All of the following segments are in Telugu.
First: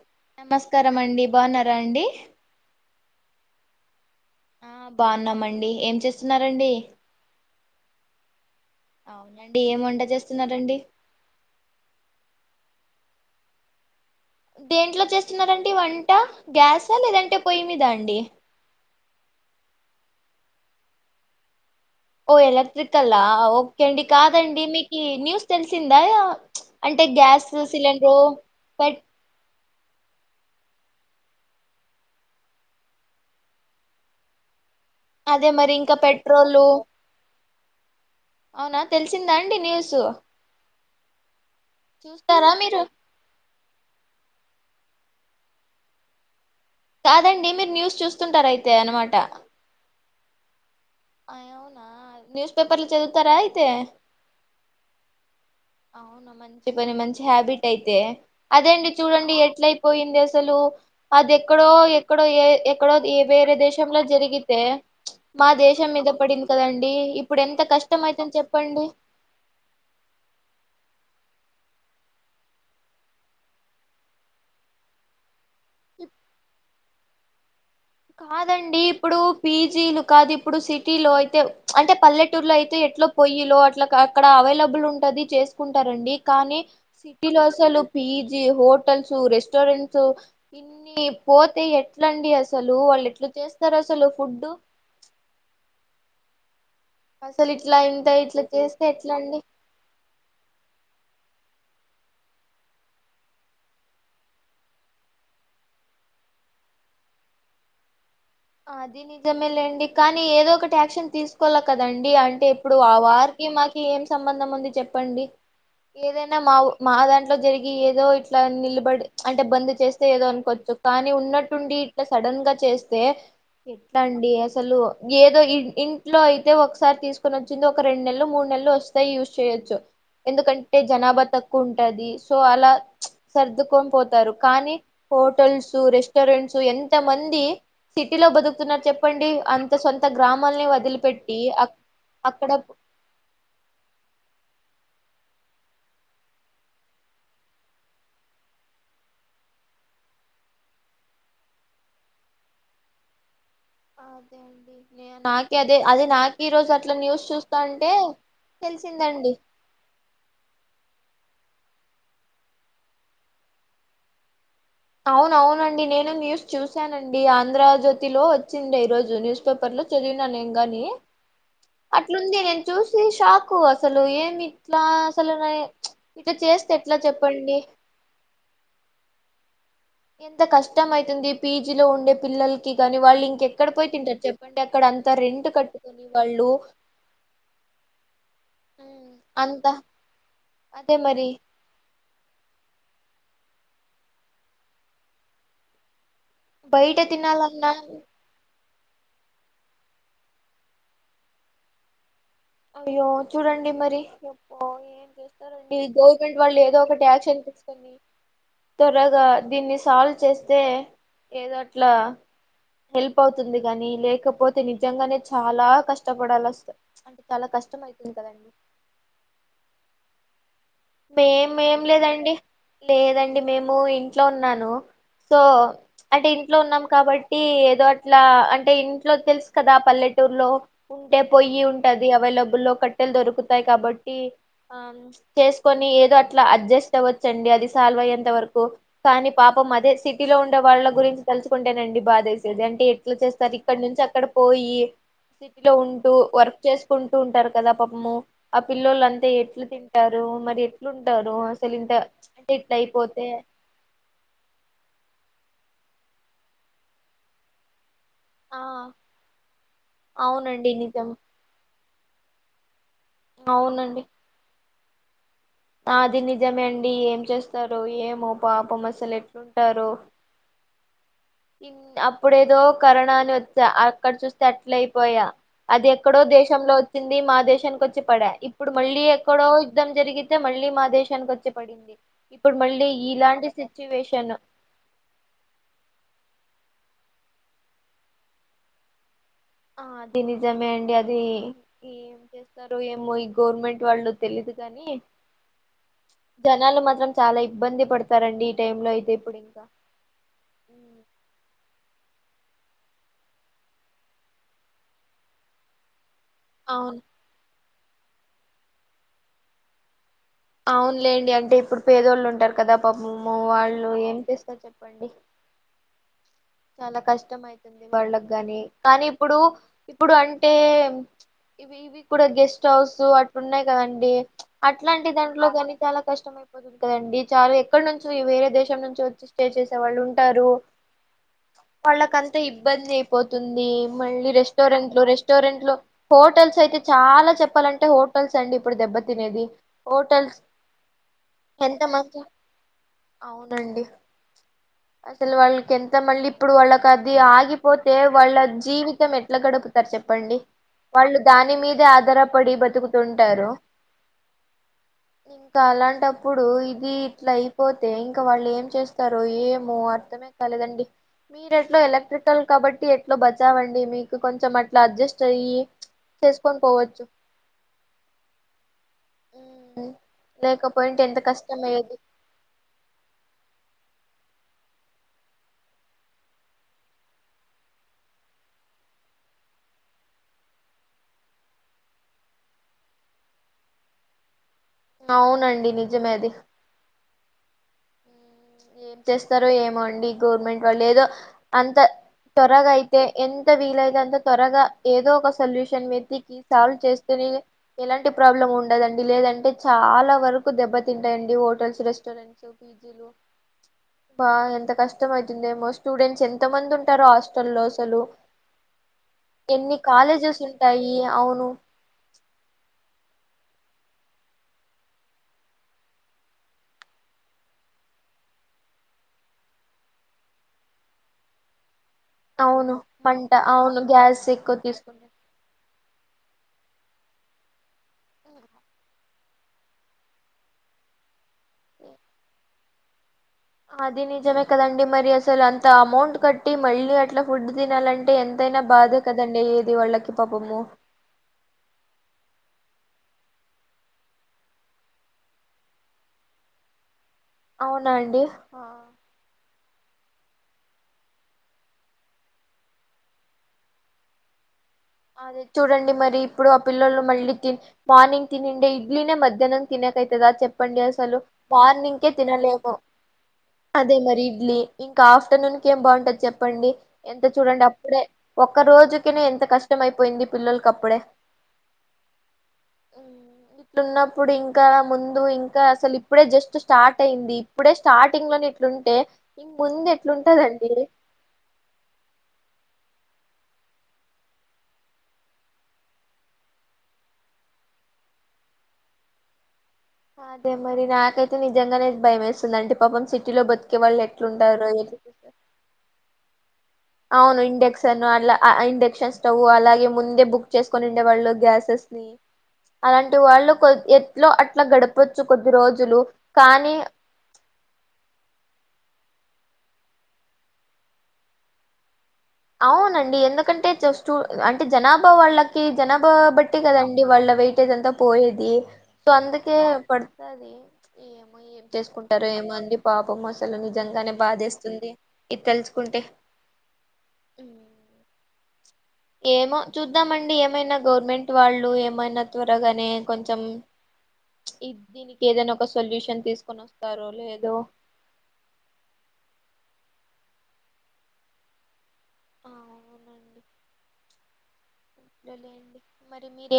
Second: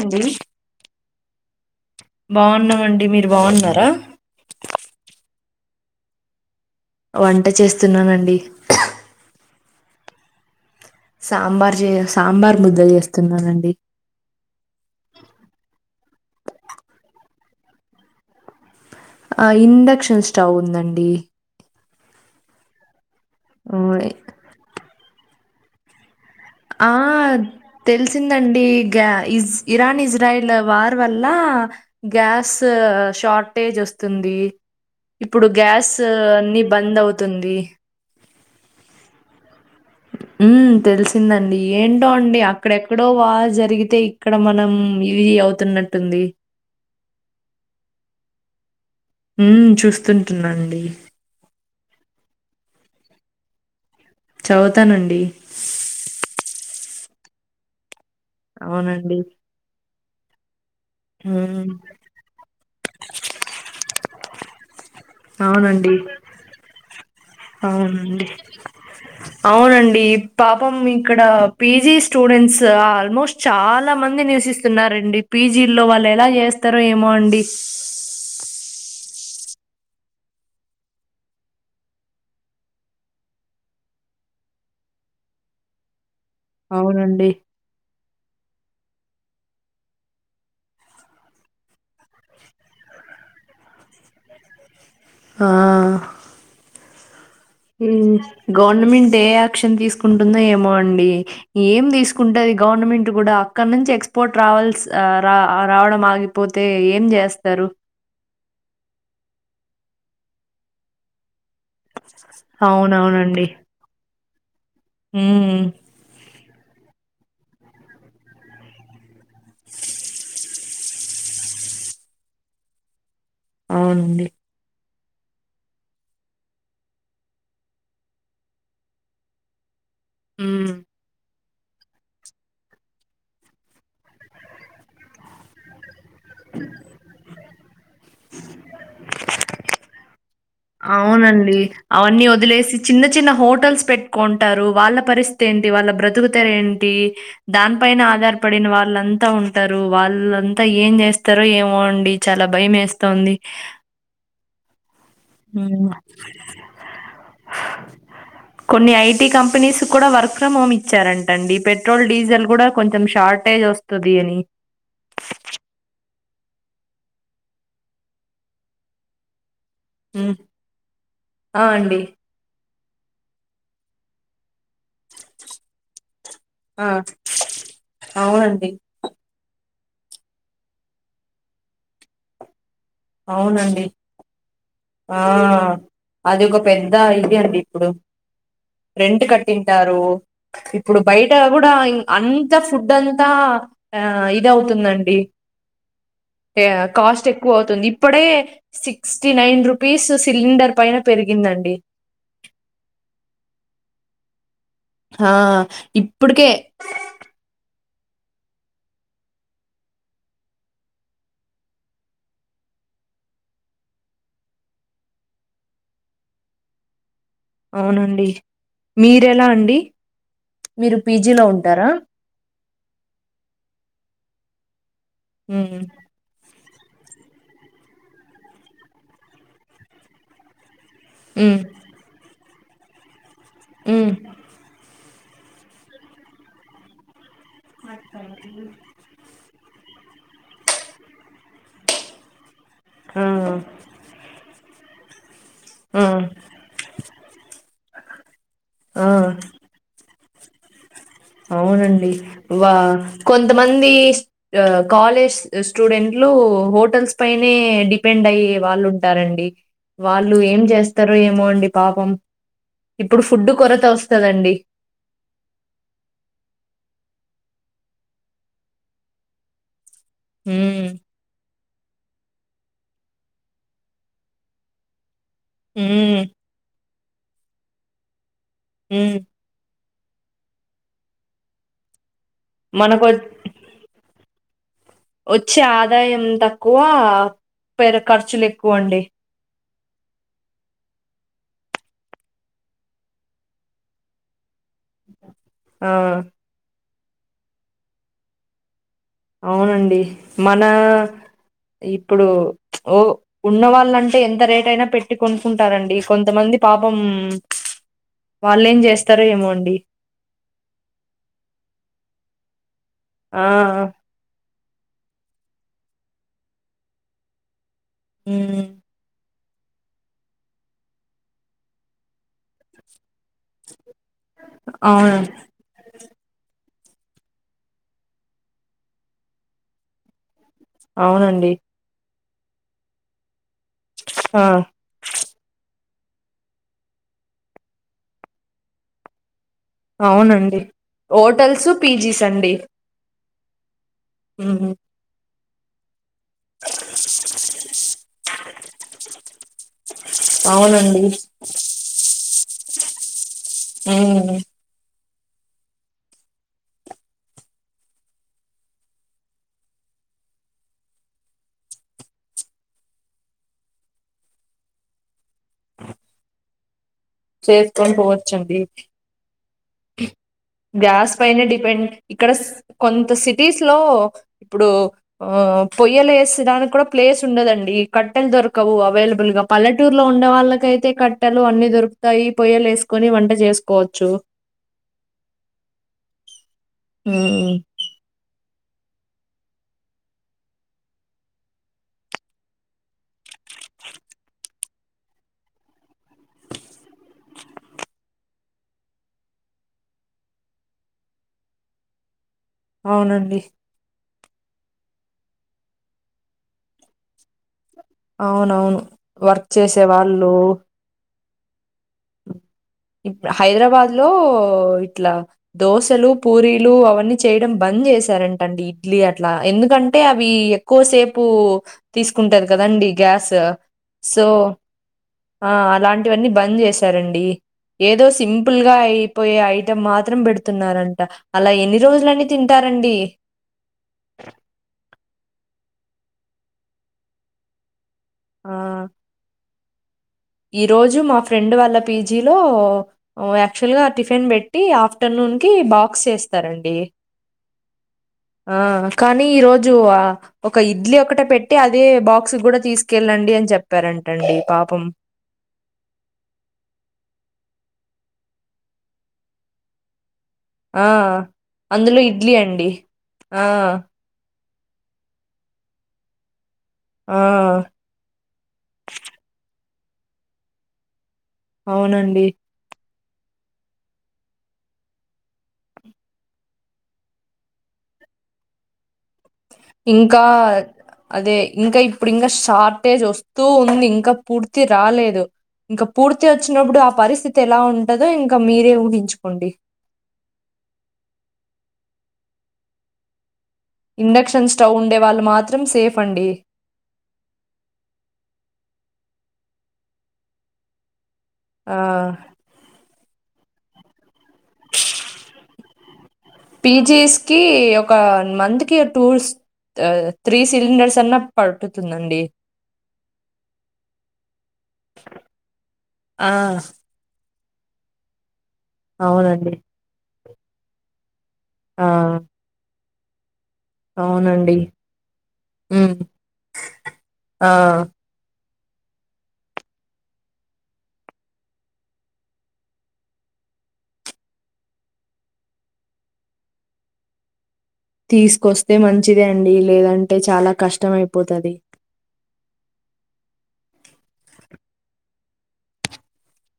ండి నమస్కారం అండి బాగున్నారా అండి బాగున్నామండి మీరు బాగున్నారా ఆ బాగున్నామండి ఏం చేస్తున్నారంండి వంట చేస్తున్నానండి అడి ఏం వండ చేస్తున్నారండి సాంబార్ చే సాంబార్ ముద్ద చేస్తున్నానండి దేంట్లో చేస్తున్నారంటే వంట గ్యాసా లేదంటే పొయ్యి మీదా అండి ఆ ఇండక్షన్ స్టవ్ ఉందండి ఓ ఎలక్ట్రికల్ ఆ ఓకే అండి కాదండి మీకు న్యూస్ తెలిసిందా ఆ అంటే గ్యాస్ సిలిండరు తెలిసిందండి పెట్ గజ ఇరాన్ ఇజ్రాయల్ వార్ వల్ల గ్యాస్ షార్టేజ్ వస్తుంది ఇప్పుడు అదే మరి గ్యాస్ ఇంకా అన్ని పెట్రోలు బంద్ అవుతుంది అవునా తెలిసిందాండి న్యూజ ఉ తెలిసిందండి ఏంటో అండి చూస్తారా మీరు అక్కడెక్కడో వా జరిగితే ఇక్కడ మన మనం ఇవి అవుతున్నట్టుంది కాదండి మీరు న్యూస్ చూస్తుంటారయితే అనమాట పట్టన్నాండి అవునా న్యూస్ పేపర్లు చదువుతారా అయితే చవుతానండి అవునా మంచి పని మంచి హ్యాబిట్ అయితే అదే అండి అవునండి చూడండి ఎట్ల అయిపోయింది అసలు అది ఎక్కడో మ్మ్ ఎక్కడో ఏ ఎక్కడో వేరే దేశంంలో జరిగితే మా దేశం అవునండి మీద పడింది కదండి ఇప్పుడు ఎంత కష్టం అవునండి అయితేని చెప్పండి అవునండి ప [unintelligible] ఇక్కడ పీజీ స్టూడెంట్స్ ఆల్మోస్ట్ చాలా మంది నియవసిస్తున్నారండి పీజీ ఇల్లో వాళ్ళు ఎలా చేస్తార ఏమో అండి కాదండి ఇప్పుడు పీజీలు కాదు ఇప్పుడు సిటీలో అయితే అంటే పల్లెటూరులో అయితే ఎట్ల పొయ్యిలో అట్లా కాదు అక్కడ అవైలబుల్ ఉంటది చేసుకుంటారండి కానీ సిటీ అవునండి లో అలు పజ హో హోటల్స్ రెస్టారెంట్స్ ఇన్ని పోతే ఎట్లండి అ అసలు వాళ్ళు ఎట్లు చేస్తారు అసలు ఫుడ్ ఆ అసలు ఇట్లా ఇంత ఇట్లా చేస్తే ఎట్లా గవర్నమెంట్ ఏ అండి యాక్షన్ తీసుకుంటుందో ఏమో అండి ఏం తీసుకుంటది గవర్నమెంట్ కూడా అక్కడ నుంచి ఎక్స్పోర్ట్ రావల్స్ రా రావడం ఆగిపోతే అయితే ఏం చేస్తారు అది నిజమే లేండి కానీ ఏదో ఒకటి యాక్షన్ తీసుకు కదండి అంటే ఇప్పుడు ఆ వారికి అవునవునండి మాకి ఏం సంబంధం ఉంది చెప్పండి మ్మ్ ఏదైనా మా మా దాంట్లో జరిగి ఏదో ఇట్లా నిలబడి అంటే బంద్ చేస్తే ఏదో అనుకోవచ్చు కానీ ఉ ఉన్నట్టుండి ఇట్లా సడన్ గా చేస్తే ఎట్లా అవునండి అండి అసలు ఏదో ఇంట్లో అయితే ఒకసారి తీసుకొని వచ్చింది ఒక రెండు నెలలు మూడు నెలలు వస్తాయి యూజ్ చేయొచ్చు మ్మ్ ఎందుకంటే జనాభా తక్ సో అలా సర్దుకొని పోతారు కానీ హోటల్స్ రెస్ రెటారెంట్స్ ఎంత మంది సిటీలో బతుకుతున్నారు చెప్పండి అంత సొంత గ్రామాలని వదిలిపెట్టి అవునండి అవన్నీ అక్కడ వదిలేసి చిన్న చిన్న హోటల్స్ పెట్టుకుంటారు వాళ్ళ పరిస్థితి ఏంటి వాళ్ళ బ్రతుకుత ఏంటి దాని పన ఆధారపడిన వాళ్ళ అంతా ఉంటారు వాళ్ళ వాళ్ళంతా ఏం చేస్తారో ఏమోండి చాలా భయం వేస్ంది అదే అండి నాక అదే హ్మ్. అదే నాకు ఈ రోజు అట్లా న్యూస్ చూస్తా అంటే కొన్ని ఐటీ కంపెనీస్ కూడా వర్క్ ఫ్రమ్ హోమ్ ఇచ్చారండి ట్టండి పెట్రోల్ డీజిల్ కూడా కొంచెం షార్టేజ్ వస్తుంది అని అవునవునండి నేను న్యూస్ చూశానండి ఆంధ్రజ్యోతిలో వచ్చిందిఐ రరోజు న్యూస్ పేపర్ లో చదివిన హ్మ్. న ఏం ని ఆ! అండి. అట్లుంది నే చూసి షాకు అసలు ఏమి ఇట్లా అసలు ఇట్లా చేస్తే ఆ! ఎట్లా చెప్పండి అవునండి. ఎంత కష్టం అయితుంది పీజీలో ఉండే పిల్లలు కానీ వాళ్ళు ఇంకెక్కడ అవునండి. పోయి తింటారు అక్కడ అంత [unintelligible] ఆ కట్టుకొని అది వాళ్ళు ఒక పెద్ద ఇది అండి ఇప్పుడు ఉమ్, రెంట్ అంత కట్టింటారు అదే ఇప్పుడు మరి బయట కూడా అంత ఫుడ్ అంత అంతా ఆ ఇది అవుతుందండి బయట కాస్ట్ ఎక్కువ తినాలన్నా అవుతుంది ఇప్పుడే sixty nine rupees cylinder పైన పెరిగిందండి ఓ ఏం ఆ చేస్తారండి గవర్నమెంట్ ఇప్పటికే వాళ్ళు ఏదో ఒకటి యాక్ష అని తీచ్చుకొని త్వరగా దీన్ని సాల్వ్ చేస్తే ఏదో అట్లా హెల్ప్ అవుతుంది కాగాని లేకపోతే నిజంగానే చాలా కష్టపడాాల వస్తాయి అవునండి మీరెలా అండి మీరు పీజీలో మేమేం ఉంటారా లేదండి లేదండి మేము ఇంట్లో ఉన్నాను సో ఉమ్ అంటే ఇంట్లో ఉన్నాం కాబట్టి ఏదో అట్లా అంటే ఇంట్లో తెలుసు కదా పల్లెటూరులో ఉంటే ఉమ్ పోయి ఉంటది అవైలబుల్లో కట్టెలు దొరుకుతాయి ఉమ్ కాబట్టి ఆమ్ ప్చ్ చేసుకొని ఏదో అట్లా అడ్జస్ట్ అవ్వచ్చండి అది సాల్వ్ అయ్యేంత వరకు కానీ పాప్ మ్ అదే సిటీలో ఉండే వాళ్ళ గురించి తెలుసుకుంటేనండి బాదేసి లేదంటే ఎట్లా ఆ చేస్తారు ఇక్కడ నుంచి అక్కడ పోయి సిటీలో ఆ ఉంటూ వర్క్ చేసుకుంటూ ఉంటారు కదా పాపము ఆ పిల్లోలు అంతా ఆ ఎట్ల తిన్ టారు మరి అవునండి అంటే వా ఇట్లా అయిపోతే కొంతమంది స్ ఆ కాలేజ్ స్ స్టూడెంట్లు హోటల్స్ పైనే డి డిపెండ్ అయ్యే ఆ వాళ్ళు ఉంటారండి వాళ్ళు ఏం అవునండి నిజం చేస్తారొ ఏమో అండి పాపం ఇప్పుడు ఫుడ్ కొరత వస్తదండి ఆది నిజమే అండి ఏం చేస్తారు ఏమో పాపమసలు ఎట్లుంటారో ఊ ఇన్ అప్పుడేదో కరోనా అని వచ్చా అక్కడ చూస్తే అట్ల అయిపోయా అది ఎక్కడో ఉమ్ దేశంలో వచ్చింది మా దేశానికి వచ్చి పడ ఇప్పుడు మళ్ళీ ఉమ్ ఎక్కడో యుద్ధం జరిగితే మళ్ళీ మా దేశానికి వచ్చి పడింది ఇప్పుడు మళ్ళీ మనకు వ- ఇలాంటి సిచ్యువేషన్ వచ్చే ఆదాయం తక్కువ పె ఖర్చులు ఎక్కువ అండి ఆ అది నిజమే అండి అది ఈ ఏం చేస్తారో ఏమో ఈ గవర్నమెంట్ వాళ్ళు తెలిదు కాని ఆ జనాలు మాత్రం చాలా ఇబ్బంది పడతారండి ఈ టైమ్ లో అయి అవునండి మన ఇప్పుడు ఓ ఉన్న వాళ్ళంటే ఎంత రేట్ అయినా పెట్టి కొనుకుంటారండి కొంతమంది పాపం అవును వాళ్ళేం చేస్తారు ఏమో అండి అవునులేండి అంటే ఇప్పుడు పేదోళ్ళు ఉంటారు కదా పాపము ఆ వాళ్ళు ఏం చెస్తారు చెప్పండి చాలా కష్టం ఐతుంది వాళ్ళకు గాని హ్మ్. కానీ ఇప్పుడు ఇప్పుడు అంటే ఇవి ఇవి కూడా గెస్ట్ హౌస్ అట్లు ఉన్నాయి కదండి డి అట్లాంటి అవును దాంట్లో కానీ చాలా కష్ట అయిపోతది కదండి చాలా ఎక్కడ నుంచో ఈ వేరే దేశం నుంచి వచ్చి స్టే చేసే వాళ్ళు ఉంటారు అవునండి అంత ఇబ్బంది అయిపోతుంది మళ్ళీ ఆ రెస్టారెంట్ లు రెస్టారెంట్ లో హోటల్స్ అయితే చాలా చెప్పాలంటే హోటల్స్ అండి ఇప్పుడు దెబ్బ తినేది అవునండి హోటల్స్ ఎంత మంచి పీజీస్ అండి అవునండి హ్మ్. అసలు వాళ్ళకి ఎంత త మళ్ళీ ఇప్పుడు వాళ్ళకి అది ఆగిపోతే వాళ్ళ జీవితం ఎట్లా గడుపుతారు చెప్పండి అవునండి వాళ్ళు దాని మీదే ఆధారపడి బతుకుతుంటారు ఊ ని ఇంకా అలాంటప్పుడు ఇది ఇట్లా అయిపోతే ఇంకా వాళ్ళు ఏం చేస్తారు ఏమో అర్థమే కాలేదండి మీరుట్లా ఎలక్ట్రికల్ కాబట్టి ఎట్లా బచావండి మీకు కొంచెం అట్లా అడ్జస్ట్ అయ్యి చేసుకొని పోవచ్చు చేసుకొని పోవచండి ఉమ్, లేకపోయింటే గ్యాస్ ఎంత పైనే కష్టం డిపెండ్ అయ్యేది ఇక్కడ కొంత సిటీస్ లో ఇప్పుడు ఆ పొయ్యలే వేసడానికి కూడా ప్లేస్ ఉండదండి కట్టెలు దొరకవు అవైలబుల్ ఇగ పల్లటూరులో ఉండే వాళ్ళకైతే కట్టెలు అన్ని దొరుకు గయ్యి పొయ్యలు వేసుకొని వంట చేసుకోవచ్చు అవునండి నిజమే అది హ్మ్. ఏం చేస్తారో ఏమో అండి ఈ గవర్నమెంట్ వాళ్ళు ఏదో అంత త్వరగా అయితే ఎంత వీలయితే అంత త్వరగా ఏదో ఒక సొల్యూషన్ వెతికి సాల్వ్ చేస్తే రి ఎలాంటి ప్రాబ్లం ఉండదండి లేదంటే చాలా వరకు దెబ్బతింటాయండి హోటల్స్ రెస్టారెంట్స్ చో పిజిలు అవునండి బా ఎంత కష్టం అవుతుందేమో స్టూడెంట్స్ ఎంత మంది ఉంటారో హాస్టల్లో స్ హలో అవునవును. వర్క్ ఎన్ని చేసేవాళ్ళు కాలేజెస్ ఉంటాయి అవును హైదరాబాద్ లో ఇట్లా దోశలు పూరీలు అవన్నీ చేయడం బంద్ చేసి చేసారంటండి ఇడ్లీ అట్లా ఎందుకంటే అవి ఎక్కువసేపు తీసుకుంటది అవును కదండి మంట గ్యాస్ అవును గ్యాస్ సో ఎక్కువ తీసుకుంట అలా ఇవన్నీ బంద్ చేశారండి ఏదో సింపుల్గా అయిపోయే ఐటం మాత్రం పెడుతున్నారంట అలా ఎన్ని రోజులన్నీ తింటారండి అది నిజమే కదండి మరి అసలు అంత అమౌంట్ కట్టి మళ్ళీ అట్లా ఫుడ్ తినాలంటె అంటే ఎంతైనా బాధ కదండి ఎది వాళ్ళకి పాపము ఈ రోజు మా ఫ్రెండ్ వాళ్ళ పీజీలో యాక్చువల్ గా టిఫిన్ పెట్టి ఆఫ్టర్నూన్ కి బాక్స్ చేస్తారండి అవునా అండి ఆ కానీ ఈరోజు జు ఆ ఒక ఇడ్లీ ఒకట పెట్టి అదే బాక్స్ కూడా తీసుకెళ్ళండి అని చెప్పారంటండి పాపం అదే చూడండి మరి ఇప్పుడు ఆ పిల్లలు మళ్ళీ తి మార్నింగ్ తినండే ఇడ్లీనే మధ్యాహ్నం తినకయి కదా చెప్పండి ఆ అసలు మార్నిం అందులో గ్కే ఇడ్లీ అండి తినలేము ఆ అదే మరి ఇడ్లీ ఇంకా ఆఫ్టర్నోకె ఏం బాగుంటది చెప్ప చెప్పండి ఆ ఎంత చూడండి అప్పుడే ఒక్క రోజుకనే ఎంత కష్టం అయిపోయింది పిల్లలకి అప్పుడే అవునండి అవు ఉనప్పుడు ఇంకా ముందు ఇంకా అసలు ఇప్పుడే జస్ట్ స్టార్ట్ అయింది ఇప్పుడే స్టార్టింగ్ లోనే ఇట్లాంటె ఇంకా అదే ఇంకా ఇప్పుడు ఇంకా షార్ట్ స్టేజ్ వస్తూ ఉంది ఇంకా పూర్తి రాలేదు ఇంకా పూర్తి వచ్చినప్పుడు ఆ పరిస్థితి ఎలా ఉంటదో ఇంకా మీరే ఊహించుకోండి అదే మరి నాకైతే నిజంగానే భయం వేస్తుంది అంటే పాపం సిటీలో బతు ఇండక్షన్ స్టవ్ ఉండే వాళ్ళు మాత్రం సేఫ్ అండి అవును ఇండెక్షన్ అ ఇండక్షన్ స్టవ్ అలాగే ముందే బుక్ చేసుకొని ఉండేవాళ్ళు గ్యాసెస్ ని ఆ అలాంటి వాళ్ళు కొ ఎట్లో అట్లా గడపోచ్చు కొద్ది రోజులు కానీ టూ త్రీ సిలిండర్స్ అన్నా పడుటుతుందండి అవునండి ఎందుకంటే జస్ట్ అంటే జనాభా వాళ్ళకి జనాభా ఆ! బట్టి కదండి వాళ్ళ వెయిట్ దంతా పోయేది సో అవునండి. అందుకే పడుతుది ఈ ఏం ఆ! చేసుకుంటారో ఏమో అండి పాపమ్ మ అసలు నిజంగానే అవునండి. బాధేస్తుంది ఇది హ్మ్. తెలుసుకుంటే ఆ ఏమో చూద్దామండి ఏమైనా గవర్నమెంట్ వాళ్ళు ఏమైనా త్వరగానే కొంచెం దీనికి ఏదైనా ఒక సొల్యూషన్ తీసుకొని ఓస్తారో లేదో తీసుకొస్తే మంచిది అండి లేదంటే చాలా కష్టమైపోతది అవును అండి సరేలేండి మరి మీరు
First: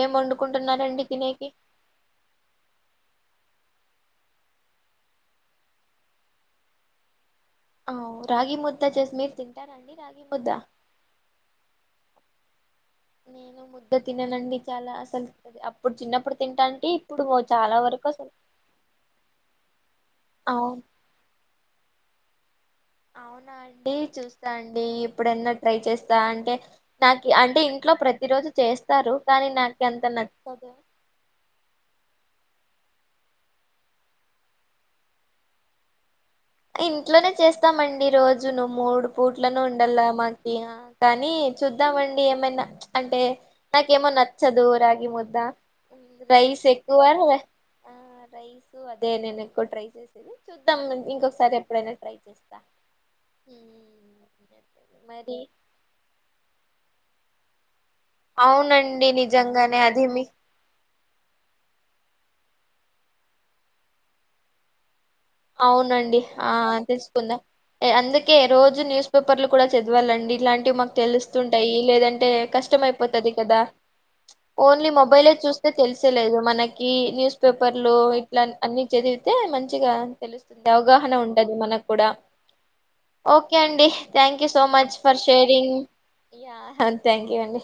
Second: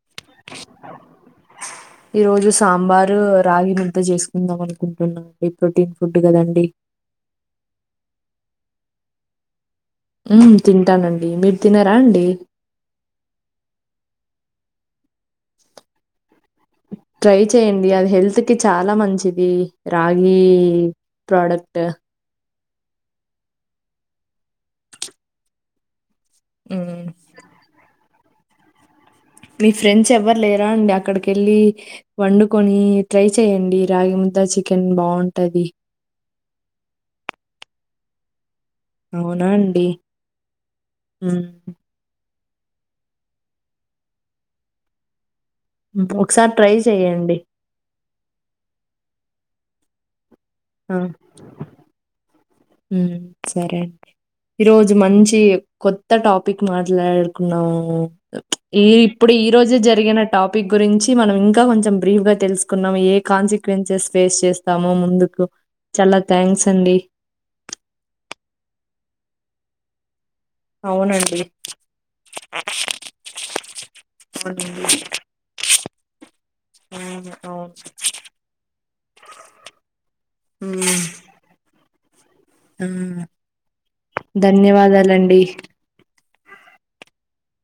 ఈరోజు సాంబారు రాగి ను అంత చేసుకుందాం అనుకుంటున్నాం ఇది ప్రోటీన్ ఫుడ్ కదండి ఆ రగి ముద్దా చేసి మీర్ తి హ్మ్ తింటానండి మీరు తినారా అండి నేను ముద్ద తినేనండి చాలా అసలు అప్పుడు చిన్నప్పుడు తింటాంటే ఇప్పుడు ట్రై చాలా చెయండి వరకు అది అసలు హెల్త్కి చాలా మంచిది రాగి అవును ప్రోడక్ట్ అవునా అండి చూస్తాండి ఎప్పుడైన ట్రై చేస్త అంటే హ్మ్. నాకు అంటే ఇంట్లో ప్రతి రోజు చేస్త మీ ఫ్రెండ్స్ ఎవరు లేరా అండి అక్కడికెళ్ళి వండు కొని ట్రై చేయండి రాగి ముద్ద చికెన్ బాగుంటది ఇంట్లోనే చేస్తామండి రోజ్ రోజు ను మూడు అవునా పూట్లను అండి. ఉండాల మాకి కానీ హ్మ్. చూద్దామండి ఏమైనా అంటే నాకేమో నచ్చదు రాగి ముద్ద హ్మ్. ఒకసారి రైస్ ట్రై చేయండి. ఎక్కువద రైస్ అదే నేను కువ్ ట్రై చేసేది చూద్దాం ఇంకొ సరే ట్రై చెయ్ మ్ సరే అండి ఈరోజు మరి మంచి కొత్త టాపిక్ మాట్లాడుకున్నం ఈ అవునండి ఇప్పుడు ఈ రోజె నిజంగానే అది జరిగిన మీ టాపిక్ గురించి మనం ఇంకా కొంచెం బ్రీఫ్గా తెలుసుకున్నాము ఏ కాన్సిక్వెన్సెస్ ఫేస్ చేస్తామొ ముందు అవునండి ఆ తెలుసుకుందాం అందుకే రోజు న్యూస్ పేపర్లు కూడా చదవాలండి ఇట్లాంటివి మాకు అవునండి. తెలుస్తుంటాయి లేదంటే కష్టం అయిపోతది కదా ఓన్లీ అవునండి. మొబైలే చూస్తే తెలిసేలేదు మనకి అవును. న్యూస్ అవును. పేపర్లు ఇట్లా అన్ని చదివి తే మంచిగా తెలుస్తుంది హ్మ్. అవగాహన ఉంటది మనకు కూడా ఆ! ఓకే అండి thank you so much for ధన్యవాదాలండి. షేరింగ్ యా థ్యాంక్ యూ అండి